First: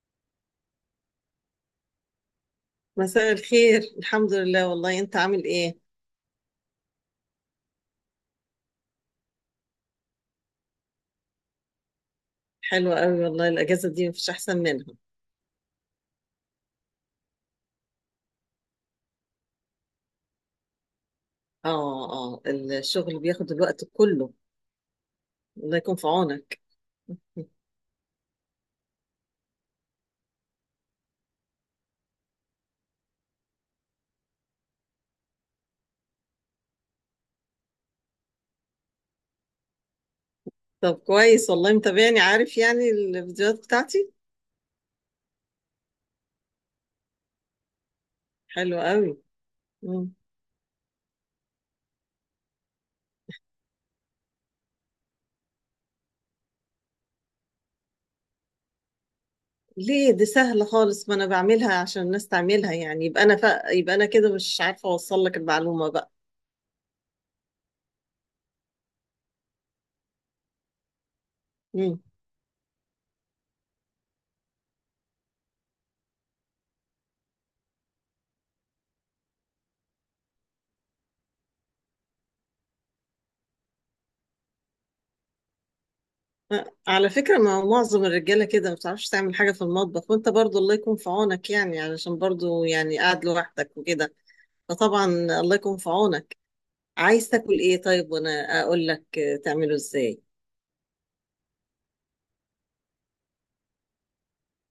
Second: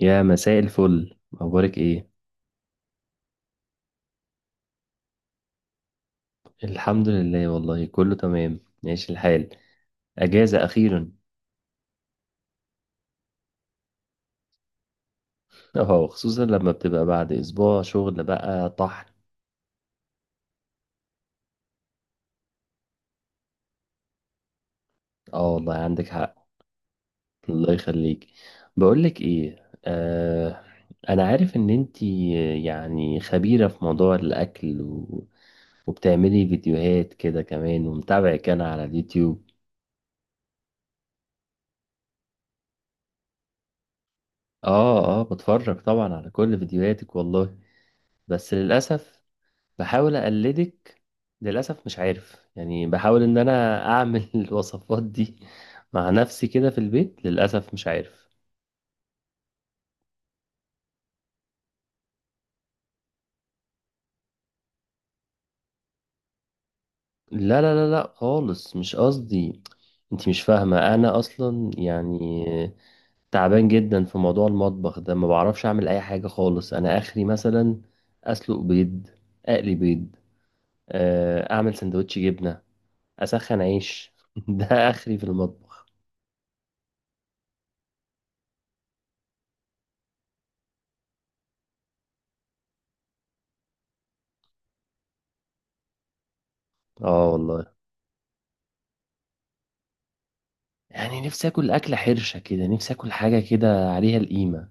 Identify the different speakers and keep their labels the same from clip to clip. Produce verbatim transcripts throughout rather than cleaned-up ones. Speaker 1: يا مساء الفل، اخبارك ايه؟
Speaker 2: مساء الخير. الحمد لله والله، انت عامل ايه؟
Speaker 1: الحمد لله، والله كله تمام، ماشي الحال. اجازه اخيرا.
Speaker 2: حلوة قوي والله، الاجازة دي مفيش احسن منها.
Speaker 1: اه، خصوصا لما بتبقى بعد اسبوع شغل بقى طحن.
Speaker 2: اه اه الشغل بياخد الوقت كله.
Speaker 1: اه، والله
Speaker 2: الله يكون في
Speaker 1: عندك حق.
Speaker 2: عونك.
Speaker 1: الله يخليك. بقولك ايه، آه انا عارف ان انتي يعني خبيره في موضوع الاكل و... وبتعملي فيديوهات كده كمان، ومتابعك انا على اليوتيوب.
Speaker 2: طب كويس والله، متابعني، عارف يعني الفيديوهات بتاعتي.
Speaker 1: اه، اه، بتفرج طبعا على كل فيديوهاتك والله. بس
Speaker 2: حلوة قوي.
Speaker 1: للأسف
Speaker 2: مم.
Speaker 1: بحاول اقلدك. للاسف مش عارف، يعني بحاول ان انا اعمل الوصفات دي مع نفسي كده في البيت، للاسف مش عارف.
Speaker 2: ليه، دي سهلة خالص، ما انا بعملها عشان الناس تعملها، يعني يبقى انا ف... يبقى انا كده مش عارفة اوصل لك المعلومة بقى.
Speaker 1: لا، لا، لا، لا، خالص مش قصدي. انت مش فاهمه، انا اصلا
Speaker 2: مم.
Speaker 1: يعني تعبان جدا في موضوع المطبخ ده، ما بعرفش اعمل اي حاجه خالص. انا اخري مثلا اسلق بيض، اقلي بيض، آه، اعمل سندوتش جبنه، اسخن عيش ده اخري في المطبخ.
Speaker 2: آه، على فكرة، ما معظم الرجالة كده ما بتعرفش تعمل حاجة في المطبخ، وانت برضو الله يكون في عونك يعني، علشان برضو يعني قاعد لوحدك وكده. فطبعا، الله يكون في عونك. عايز
Speaker 1: اه،
Speaker 2: تاكل
Speaker 1: والله
Speaker 2: ايه طيب؟ وانا اقول لك آه، تعمله ازاي.
Speaker 1: يعني نفسي اكل اكله حرشه كده، نفسي اكل حاجه كده عليها القيمه.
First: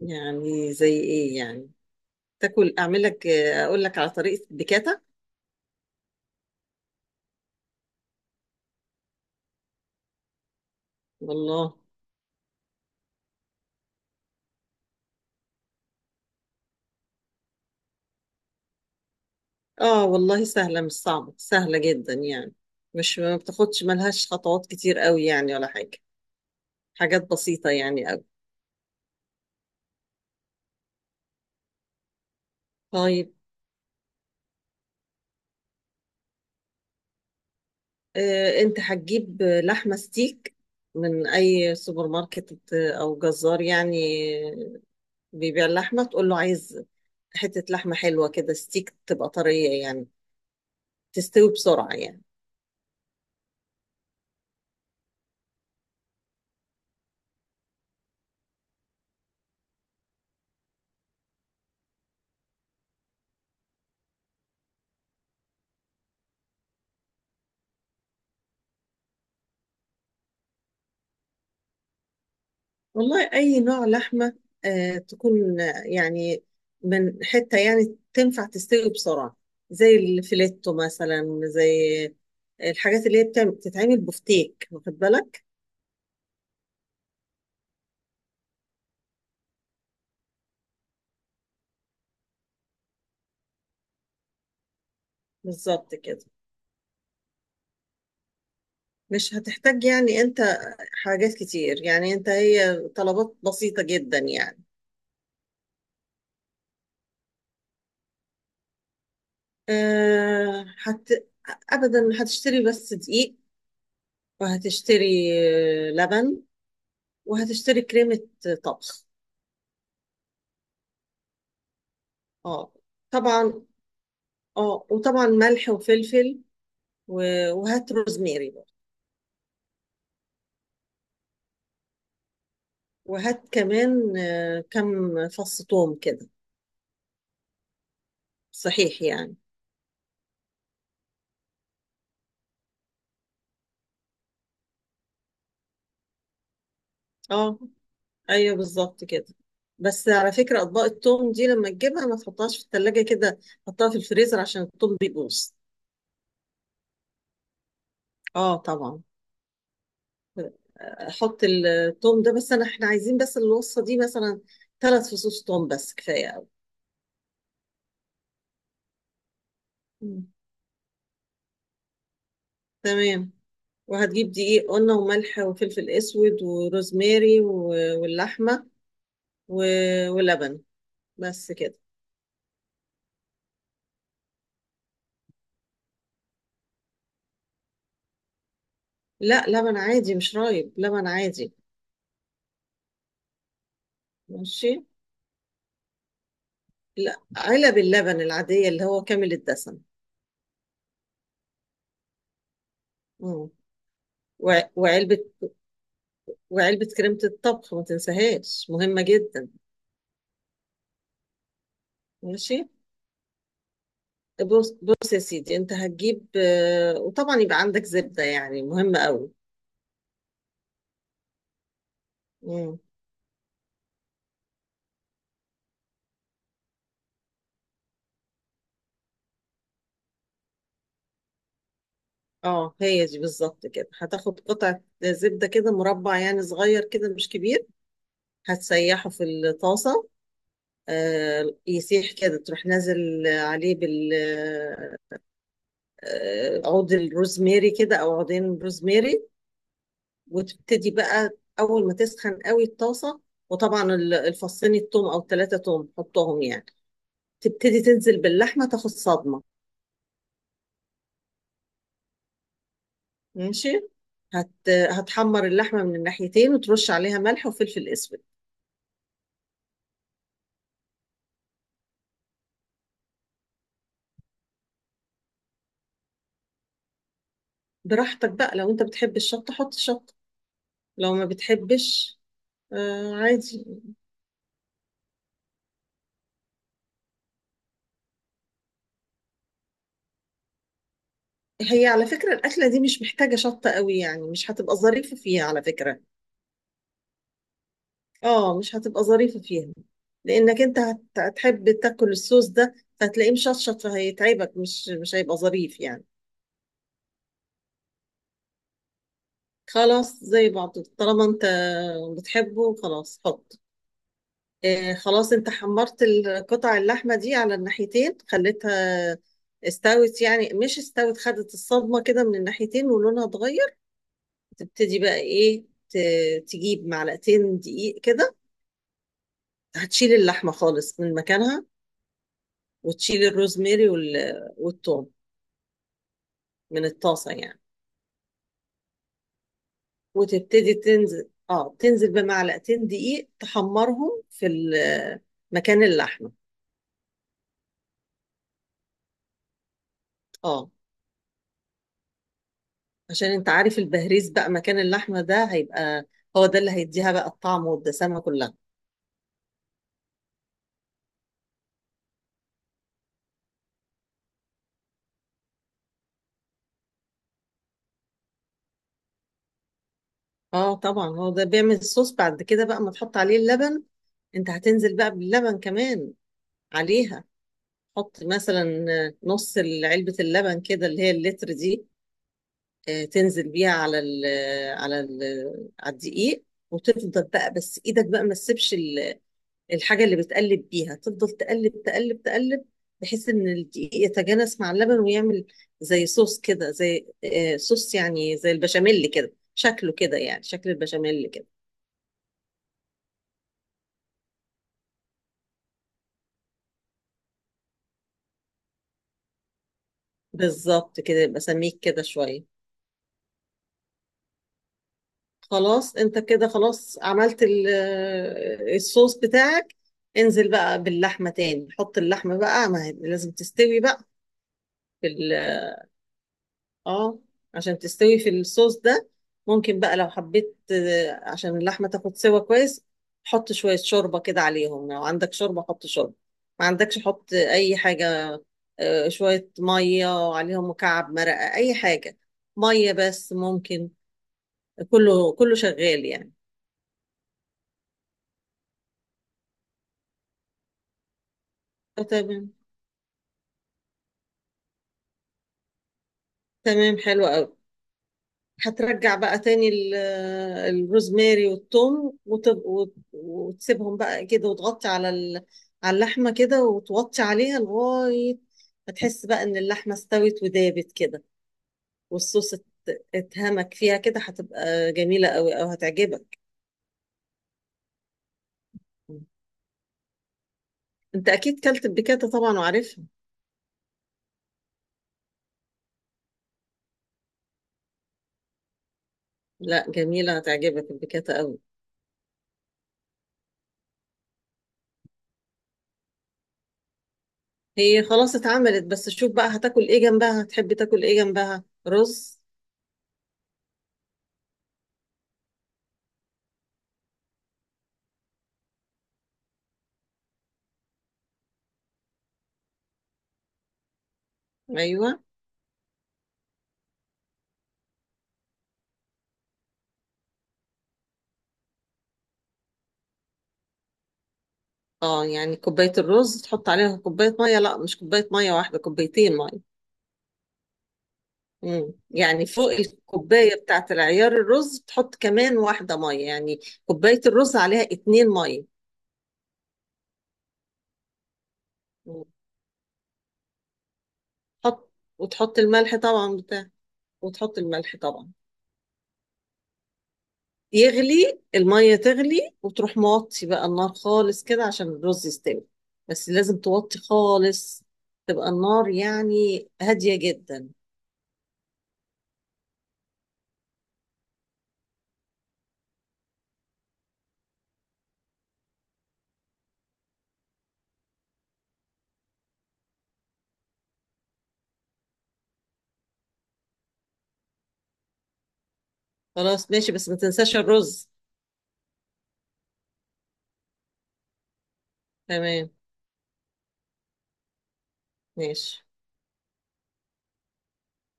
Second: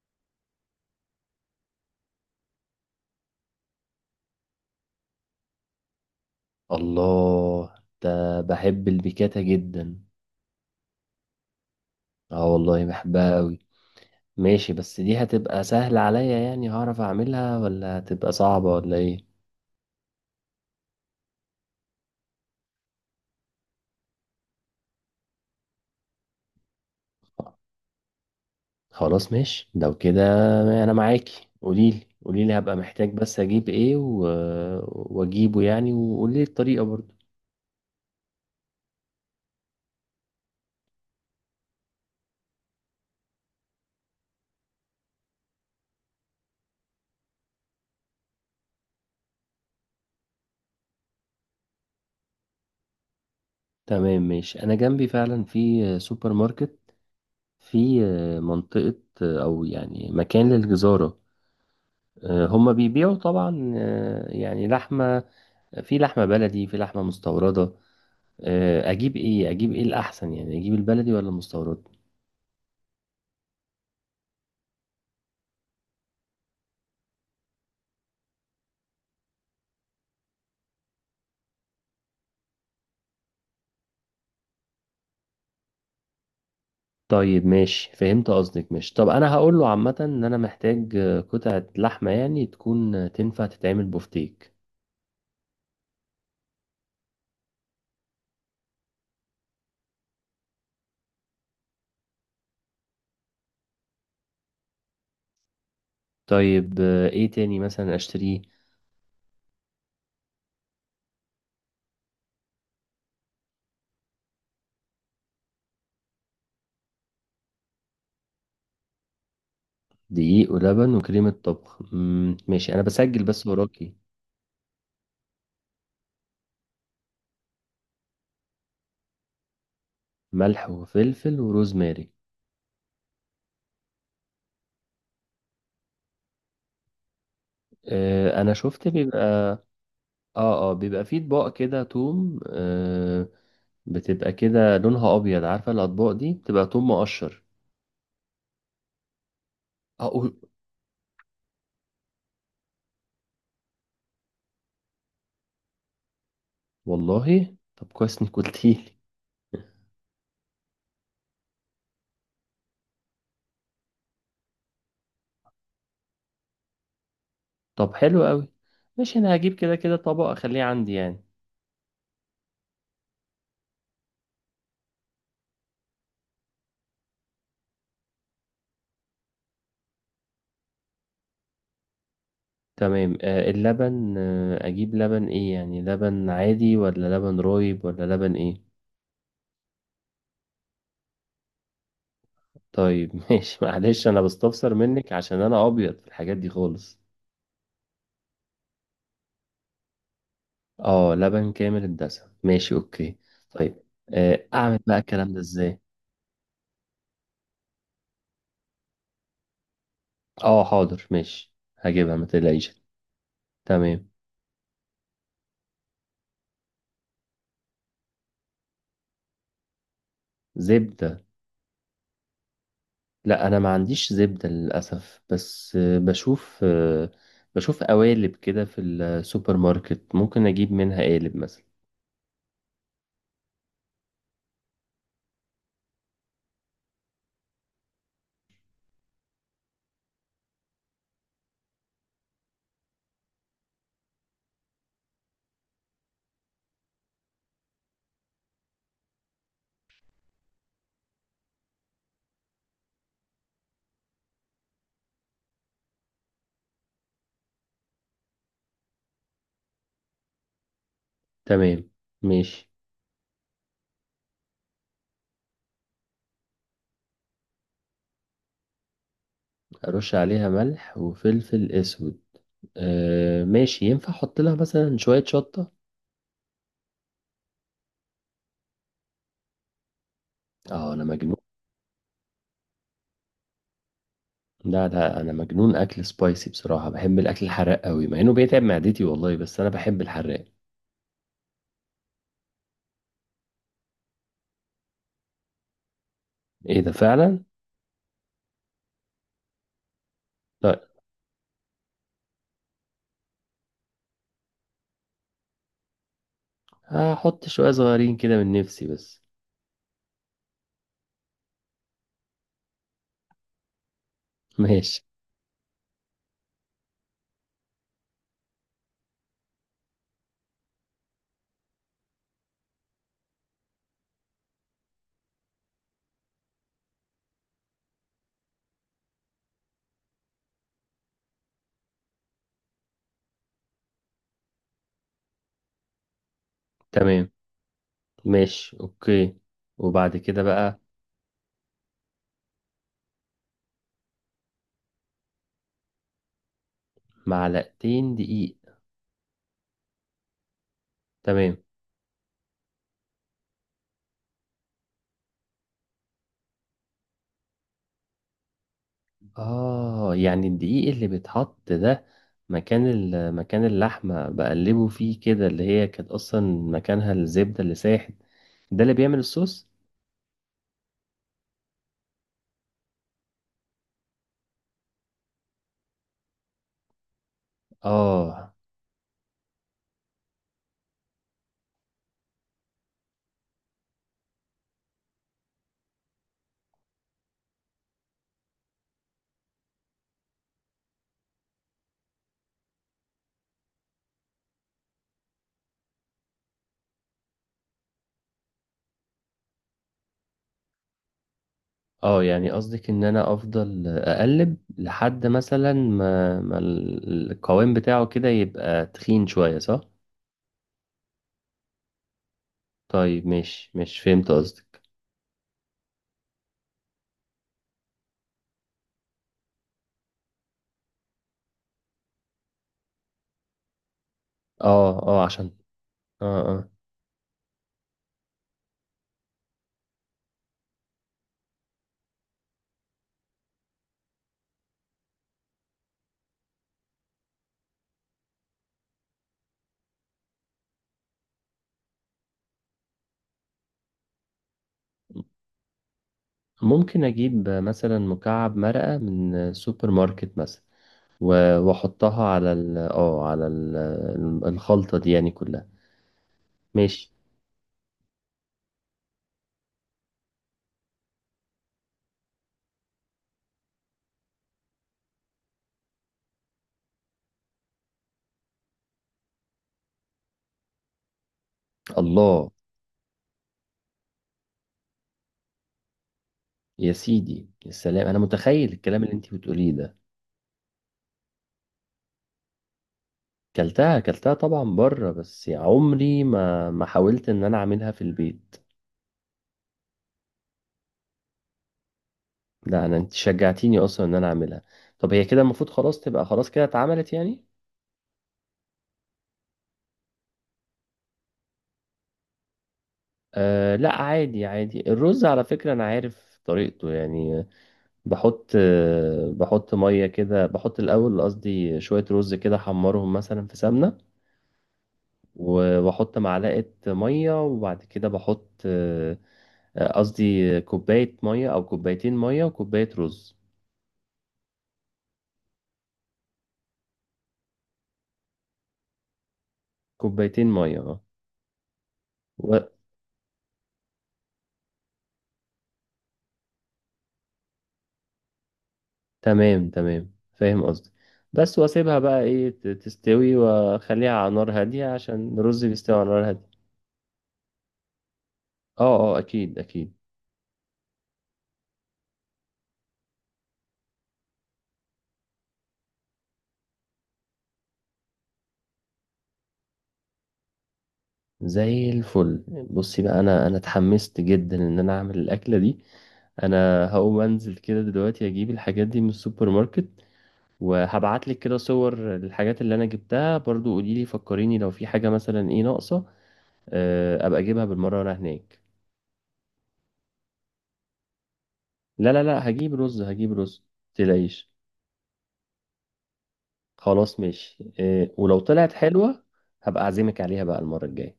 Speaker 2: يعني زي ايه يعني؟ تاكل، اعمل لك آه، اقول لك على طريقة البيكاتا.
Speaker 1: الله. ده بحب البيكاتا جدا.
Speaker 2: والله.
Speaker 1: اه، والله بحبها قوي. ماشي، بس دي هتبقى سهله عليا يعني هعرف اعملها، ولا هتبقى صعبه ولا ايه؟
Speaker 2: اه والله، سهلة مش صعبة، سهلة جدا يعني. مش، ما بتاخدش، ملهاش خطوات كتير قوي يعني ولا حاجة. حاجات بسيطة يعني قوي.
Speaker 1: خلاص، ماشي لو كده. انا معاكي، قوليلي قوليلي، هبقى محتاج
Speaker 2: طيب.
Speaker 1: بس اجيب ايه و... واجيبه يعني، وقولي الطريقه برضو.
Speaker 2: آه، انت هتجيب آه، لحمة ستيك، من اي سوبر ماركت آه، او جزار يعني، بيبيع اللحمة. تقول له: عايز حتة لحمة حلوة كده، ستيك، تبقى طرية يعني، تستوي بسرعة يعني.
Speaker 1: تمام، ماشي، انا جنبي فعلا في سوبر ماركت، في منطقه، او يعني مكان للجزاره. آه، هما بيبيعوا طبعا، آه، يعني لحمة، في لحمة بلدي، في لحمة مستوردة. آه، أجيب إيه، أجيب إيه الأحسن، يعني أجيب البلدي ولا المستورد؟
Speaker 2: والله، أي نوع لحمة آه، تكون آه، يعني من حتة يعني تنفع تستوي بسرعة، زي الفيليتو مثلا، زي الحاجات اللي هي بتعم- بتتعمل بفتيك، واخد بالك.
Speaker 1: طيب، ماشي، فهمت قصدك، ماشي، طب أنا هقول له عامة إن أنا محتاج آه، قطعة لحمة يعني تكون آه، تنفع تتعمل بفتيك.
Speaker 2: بالظبط كده. مش هتحتاج يعني انت حاجات كتير يعني، انت هي طلبات بسيطة جدا يعني.
Speaker 1: طيب، آه، إيه تاني مثلا أشتريه؟
Speaker 2: آه هت... أبدا، هتشتري بس دقيق، وهتشتري لبن، وهتشتري كريمة طبخ.
Speaker 1: دقيق ولبن وكريمة طبخ، مم،
Speaker 2: اه
Speaker 1: ماشي، أنا بسجل بس
Speaker 2: طبعا.
Speaker 1: وراكي.
Speaker 2: اه، وطبعا ملح وفلفل، و- وهات روزميري برضه.
Speaker 1: ملح وفلفل وروزماري.
Speaker 2: وهات كمان آه، كم فص ثوم كده،
Speaker 1: آه، أنا شفت
Speaker 2: صحيح
Speaker 1: بيبقى.
Speaker 2: يعني.
Speaker 1: اه، اه، بيبقى فيه اطباق كده توم، آه بتبقى كده لونها ابيض، عارفه الاطباق دي بتبقى توم مقشر.
Speaker 2: اه، ايوه، بالظبط كده. بس على
Speaker 1: اقول.
Speaker 2: فكرة، اطباق الثوم دي لما تجيبها ما تحطهاش في الثلاجة كده. حطها في الفريزر عشان الثوم بيبوظ.
Speaker 1: والله طب كويس انك
Speaker 2: اه
Speaker 1: قلتيلي.
Speaker 2: طبعا، حط الثوم ده. بس انا، احنا عايزين بس الوصفة دي مثلا ثلاث فصوص ثوم، بس كفاية.
Speaker 1: طب حلو قوي. ماشي، انا هجيب كده كده
Speaker 2: قوي.
Speaker 1: طبق، اخليه عندي يعني.
Speaker 2: تمام. وهتجيب دقيق قلنا، وملح، وفلفل اسود، وروزماري، و- واللحمه، و- ولبن. بس كده.
Speaker 1: تمام، آه اللبن، آه اجيب لبن ايه يعني؟ لبن عادي ولا لبن رايب ولا لبن ايه؟
Speaker 2: لا، لبن عادي، مش رايب، لبن عادي.
Speaker 1: طيب ماشي، معلش انا
Speaker 2: ماشي.
Speaker 1: بستفسر منك عشان انا ابيض في الحاجات دي خالص.
Speaker 2: لا، علب اللبن العاديه اللي هو كامل الدسم.
Speaker 1: اه، لبن كامل الدسم، ماشي، اوكي.
Speaker 2: مم.
Speaker 1: طيب. آه
Speaker 2: وع-
Speaker 1: اعمل بقى
Speaker 2: وعلبه
Speaker 1: الكلام ده ازاي؟
Speaker 2: وعلبه كريمه الطبخ، ما تنساهاش، مهمه جدا.
Speaker 1: اه، حاضر، ماشي. هجيبها، ما
Speaker 2: ماشي.
Speaker 1: تقلقيش. تمام.
Speaker 2: بص بص يا سيدي، انت هتجيب آه، وطبعا يبقى عندك زبده يعني، مهمه قوي.
Speaker 1: زبدة. لا، انا ما عنديش زبدة للأسف، بس آه، بشوف آه، بشوف قوالب كده في السوبر ماركت، ممكن اجيب منها قالب مثلا.
Speaker 2: اه، هي دي بالظبط كده. هتاخد قطعة زبدة كده، مربع يعني، صغير كده مش كبير. هتسيحه في الطاسة. آه، يسيح كده، تروح نازل عليه بال، آه، عود الروزماري كده، او عودين روزماري. وتبتدي بقى اول ما تسخن قوي الطاسة، وطبعا ال- الفصين التوم، او ثلاثة توم، حطهم يعني. تبتدي تنزل باللحمة، تاخد صدمة.
Speaker 1: تمام، ماشي.
Speaker 2: ماشي. هت... هتحمر اللحمة من الناحيتين، وترش عليها ملح وفلفل اسود.
Speaker 1: ارش عليها ملح وفلفل اسود. آه، ماشي، ينفع احط لها مثلا شوية شطة؟
Speaker 2: براحتك بقى، لو انت بتحب الشطة حط شطة،
Speaker 1: اه، انا
Speaker 2: لو ما
Speaker 1: مجنون.
Speaker 2: بتحبش، آه عادي.
Speaker 1: لا، لا، انا مجنون اكل سبايسي، بصراحة بحب الاكل الحراق قوي، مع انه بيتعب معدتي والله، بس انا بحب الحراق.
Speaker 2: هي على فكرة الأكلة دي مش محتاجة شطة قوي يعني، مش هتبقى ظريفة فيها على فكرة.
Speaker 1: ايه ده؟ فعلا.
Speaker 2: اه، مش هتبقى ظريفة فيها، لأنك انت
Speaker 1: طيب.
Speaker 2: هت- هتحب تاكل الصوص ده، فهتلاقيه مشطشط، فهيتعبك، مش مش هيبقى ظريف يعني.
Speaker 1: هحط شوية صغيرين كده من نفسي بس.
Speaker 2: خلاص، زي بعض، طالما انت بتحبه خلاص حط. آه،
Speaker 1: ماشي.
Speaker 2: خلاص انت حمرت القطع اللحمة دي على الناحيتين، خليتها استوت، يعني مش استوت، خدت الصدمة كده من الناحيتين، ولونها اتغير. تبتدي بقى ايه؟ ت- تجيب معلقتين دقيق كده، هتشيل اللحمة خالص من مكانها، وتشيل الروزماري وال- والثوم من
Speaker 1: تمام،
Speaker 2: الطاسة يعني.
Speaker 1: ماشي، اوكي. وبعد كده
Speaker 2: وتبتدي
Speaker 1: بقى.
Speaker 2: تنزل اه تنزل بمعلقتين دقيق، تحمرهم في ال- مكان اللحمة.
Speaker 1: معلقتين دقيق.
Speaker 2: اه،
Speaker 1: تمام.
Speaker 2: عشان انت عارف، البهريز بقى مكان اللحمة ده هيبقى هو ده اللي هيديها بقى الطعم والدسامة كلها.
Speaker 1: اه، يعني الدقيق اللي بيتحط ده مكان ال- مكان اللحمة، بقلبه فيه كده اللي هي كانت اصلا مكانها الزبدة اللي ساحت، ده اللي بيعمل الصوص.
Speaker 2: اه طبعا، هو ده بيعمل الصوص. بعد كده بقى ما تحط عليه اللبن، انت هتنزل بقى باللبن كمان عليها. حط
Speaker 1: اه،
Speaker 2: مثلا نص علبة اللبن كده، اللي هي اللتر دي. آه، تنزل بيها على ال على ال على الدقيق. وتفضل بقى، بس ايدك بقى ما تسيبش الحاجة اللي بتقلب بيها. تفضل تقلب تقلب تقلب، بحيث ان الدقيق يتجانس مع اللبن ويعمل زي صوص كده، زي آه، صوص يعني، زي البشاميل كده، شكله كده يعني، شكل البشاميل كده.
Speaker 1: اه، يعني قصدك ان انا افضل اقلب لحد مثلا ما, ما ال- القوام بتاعه كده يبقى تخين شوية، صح؟
Speaker 2: بالظبط كده، يبقى سميك كده شوية.
Speaker 1: طيب، ماشي ماشي، فهمت قصدك.
Speaker 2: خلاص، انت كده خلاص عملت ال- آه، الصوص بتاعك. انزل بقى باللحمة تاني، حط اللحمة بقى، ما هي لازم تستوي بقى
Speaker 1: اه،
Speaker 2: في،
Speaker 1: اه، عشان. اه، اه.
Speaker 2: اه عشان تستوي في الصوص ده. ممكن بقى لو حبيت، آه، عشان اللحمة تاخد سوا كويس، حط شوية شوربة كده عليهم. لو عندك شوربة حط شوربة، ما عندكش حط أي حاجة. آه، شوية مية عليهم، مكعب مرقة، أي حاجة، مية بس ممكن، كله كله شغال يعني.
Speaker 1: ممكن اجيب مثلا مكعب مرقة من سوبر ماركت مثلا، و-
Speaker 2: آه،
Speaker 1: واحطها على
Speaker 2: تمام.
Speaker 1: ال اه على ال الخلطة دي يعني كلها.
Speaker 2: تمام،
Speaker 1: ماشي.
Speaker 2: حلو قوي. هترجع بقى تاني ال- الروزماري والثوم، وتب- وت- وتسيبهم بقى كده، وتغطي على ال- على اللحمة كده، وتوطي عليها لغاية ما تحس بقى ان اللحمة استوت ودابت كده،
Speaker 1: الله.
Speaker 2: والصوص ات- اتهمك فيها كده. هتبقى جميلة قوي، او هتعجبك.
Speaker 1: يا سيدي، يا سلام، انا متخيل الكلام اللي انتي بتقوليه ده.
Speaker 2: انت اكيد كلت البيكاتا طبعا وعارفها.
Speaker 1: كلتها كلتها طبعا بره، بس يا عمري ما ما حاولت ان انا اعملها في البيت.
Speaker 2: لا، جميلة، هتعجبك البيكاتا قوي.
Speaker 1: لا، انا انت شجعتيني اصلا ان انا اعملها. طب، هي كده المفروض خلاص تبقى خلاص كده اتعملت يعني.
Speaker 2: هي خلاص اتعملت، بس شوف بقى هتاكل ايه جنبها؟ هتحب تاكل ايه جنبها؟ رز.
Speaker 1: أه، لا، عادي عادي، الرز على فكرة أنا عارف طريقته يعني. بحط أه بحط مية كده، بحط الأول، قصدي شوية رز كده أحمرهم مثلا في سمنة.
Speaker 2: ايوه.
Speaker 1: و- وأحط معلقة مية، وبعد كده بحط أه، أه، قصدي كوباية مية أو كوبايتين مية وكوباية رز.
Speaker 2: اه، يعني كوباية الرز تحط عليها كوباية مية، لا مش كوباية مية واحدة، كوبايتين مية.
Speaker 1: كوبايتين مية، اه.
Speaker 2: مم. يعني
Speaker 1: و...
Speaker 2: فوق الكوباية بتاعة العيار الرز تحط كمان واحدة مية يعني، كوباية الرز عليها اتنين مية.
Speaker 1: تمام تمام، فاهم قصدي. بس وأسيبها بقى،
Speaker 2: مم.
Speaker 1: إيه، ت- تستوي، وأخليها على نار هادية
Speaker 2: تحط
Speaker 1: عشان
Speaker 2: وتحط
Speaker 1: الرز بيستوي
Speaker 2: الملح
Speaker 1: على نار
Speaker 2: طبعا
Speaker 1: هادية.
Speaker 2: بتاع وتحط الملح طبعا.
Speaker 1: اه، اه، أكيد أكيد.
Speaker 2: يغلي المية، تغلي، وتروح موطي بقى النار خالص كده عشان الرز يستوي. بس لازم توطي خالص، تبقى النار يعني هادية جدا.
Speaker 1: زي الفل. بصي بقى، انا انا اتحمست جدا ان انا اعمل الاكله دي. انا هقوم انزل كده دلوقتي، اجيب الحاجات دي من السوبر ماركت. وهبعت لك كده صور الحاجات اللي انا جبتها، برضو قولي لي، فكريني لو في حاجه مثلا ايه ناقصه. آه، ابقى اجيبها بالمره وانا هناك.
Speaker 2: خلاص ماشي، بس ما تنساش الرز.
Speaker 1: لا، لا، لا، هجيب رز هجيب رز. متقلقيش.
Speaker 2: تمام.
Speaker 1: خلاص، ماشي، آه، ولو طلعت
Speaker 2: ماشي.
Speaker 1: حلوه هبقى اعزمك عليها بقى المره الجايه.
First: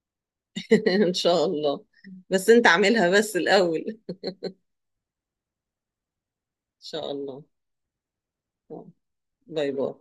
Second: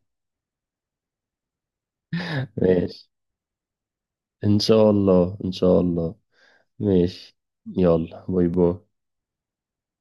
Speaker 2: ان شاء الله. بس انت
Speaker 1: ماشي.
Speaker 2: اعملها بس الاول، ان
Speaker 1: ان شاء الله، ان شاء الله.
Speaker 2: شاء
Speaker 1: ماشي.
Speaker 2: الله.
Speaker 1: يلا، باي باي.
Speaker 2: آه. باي باي.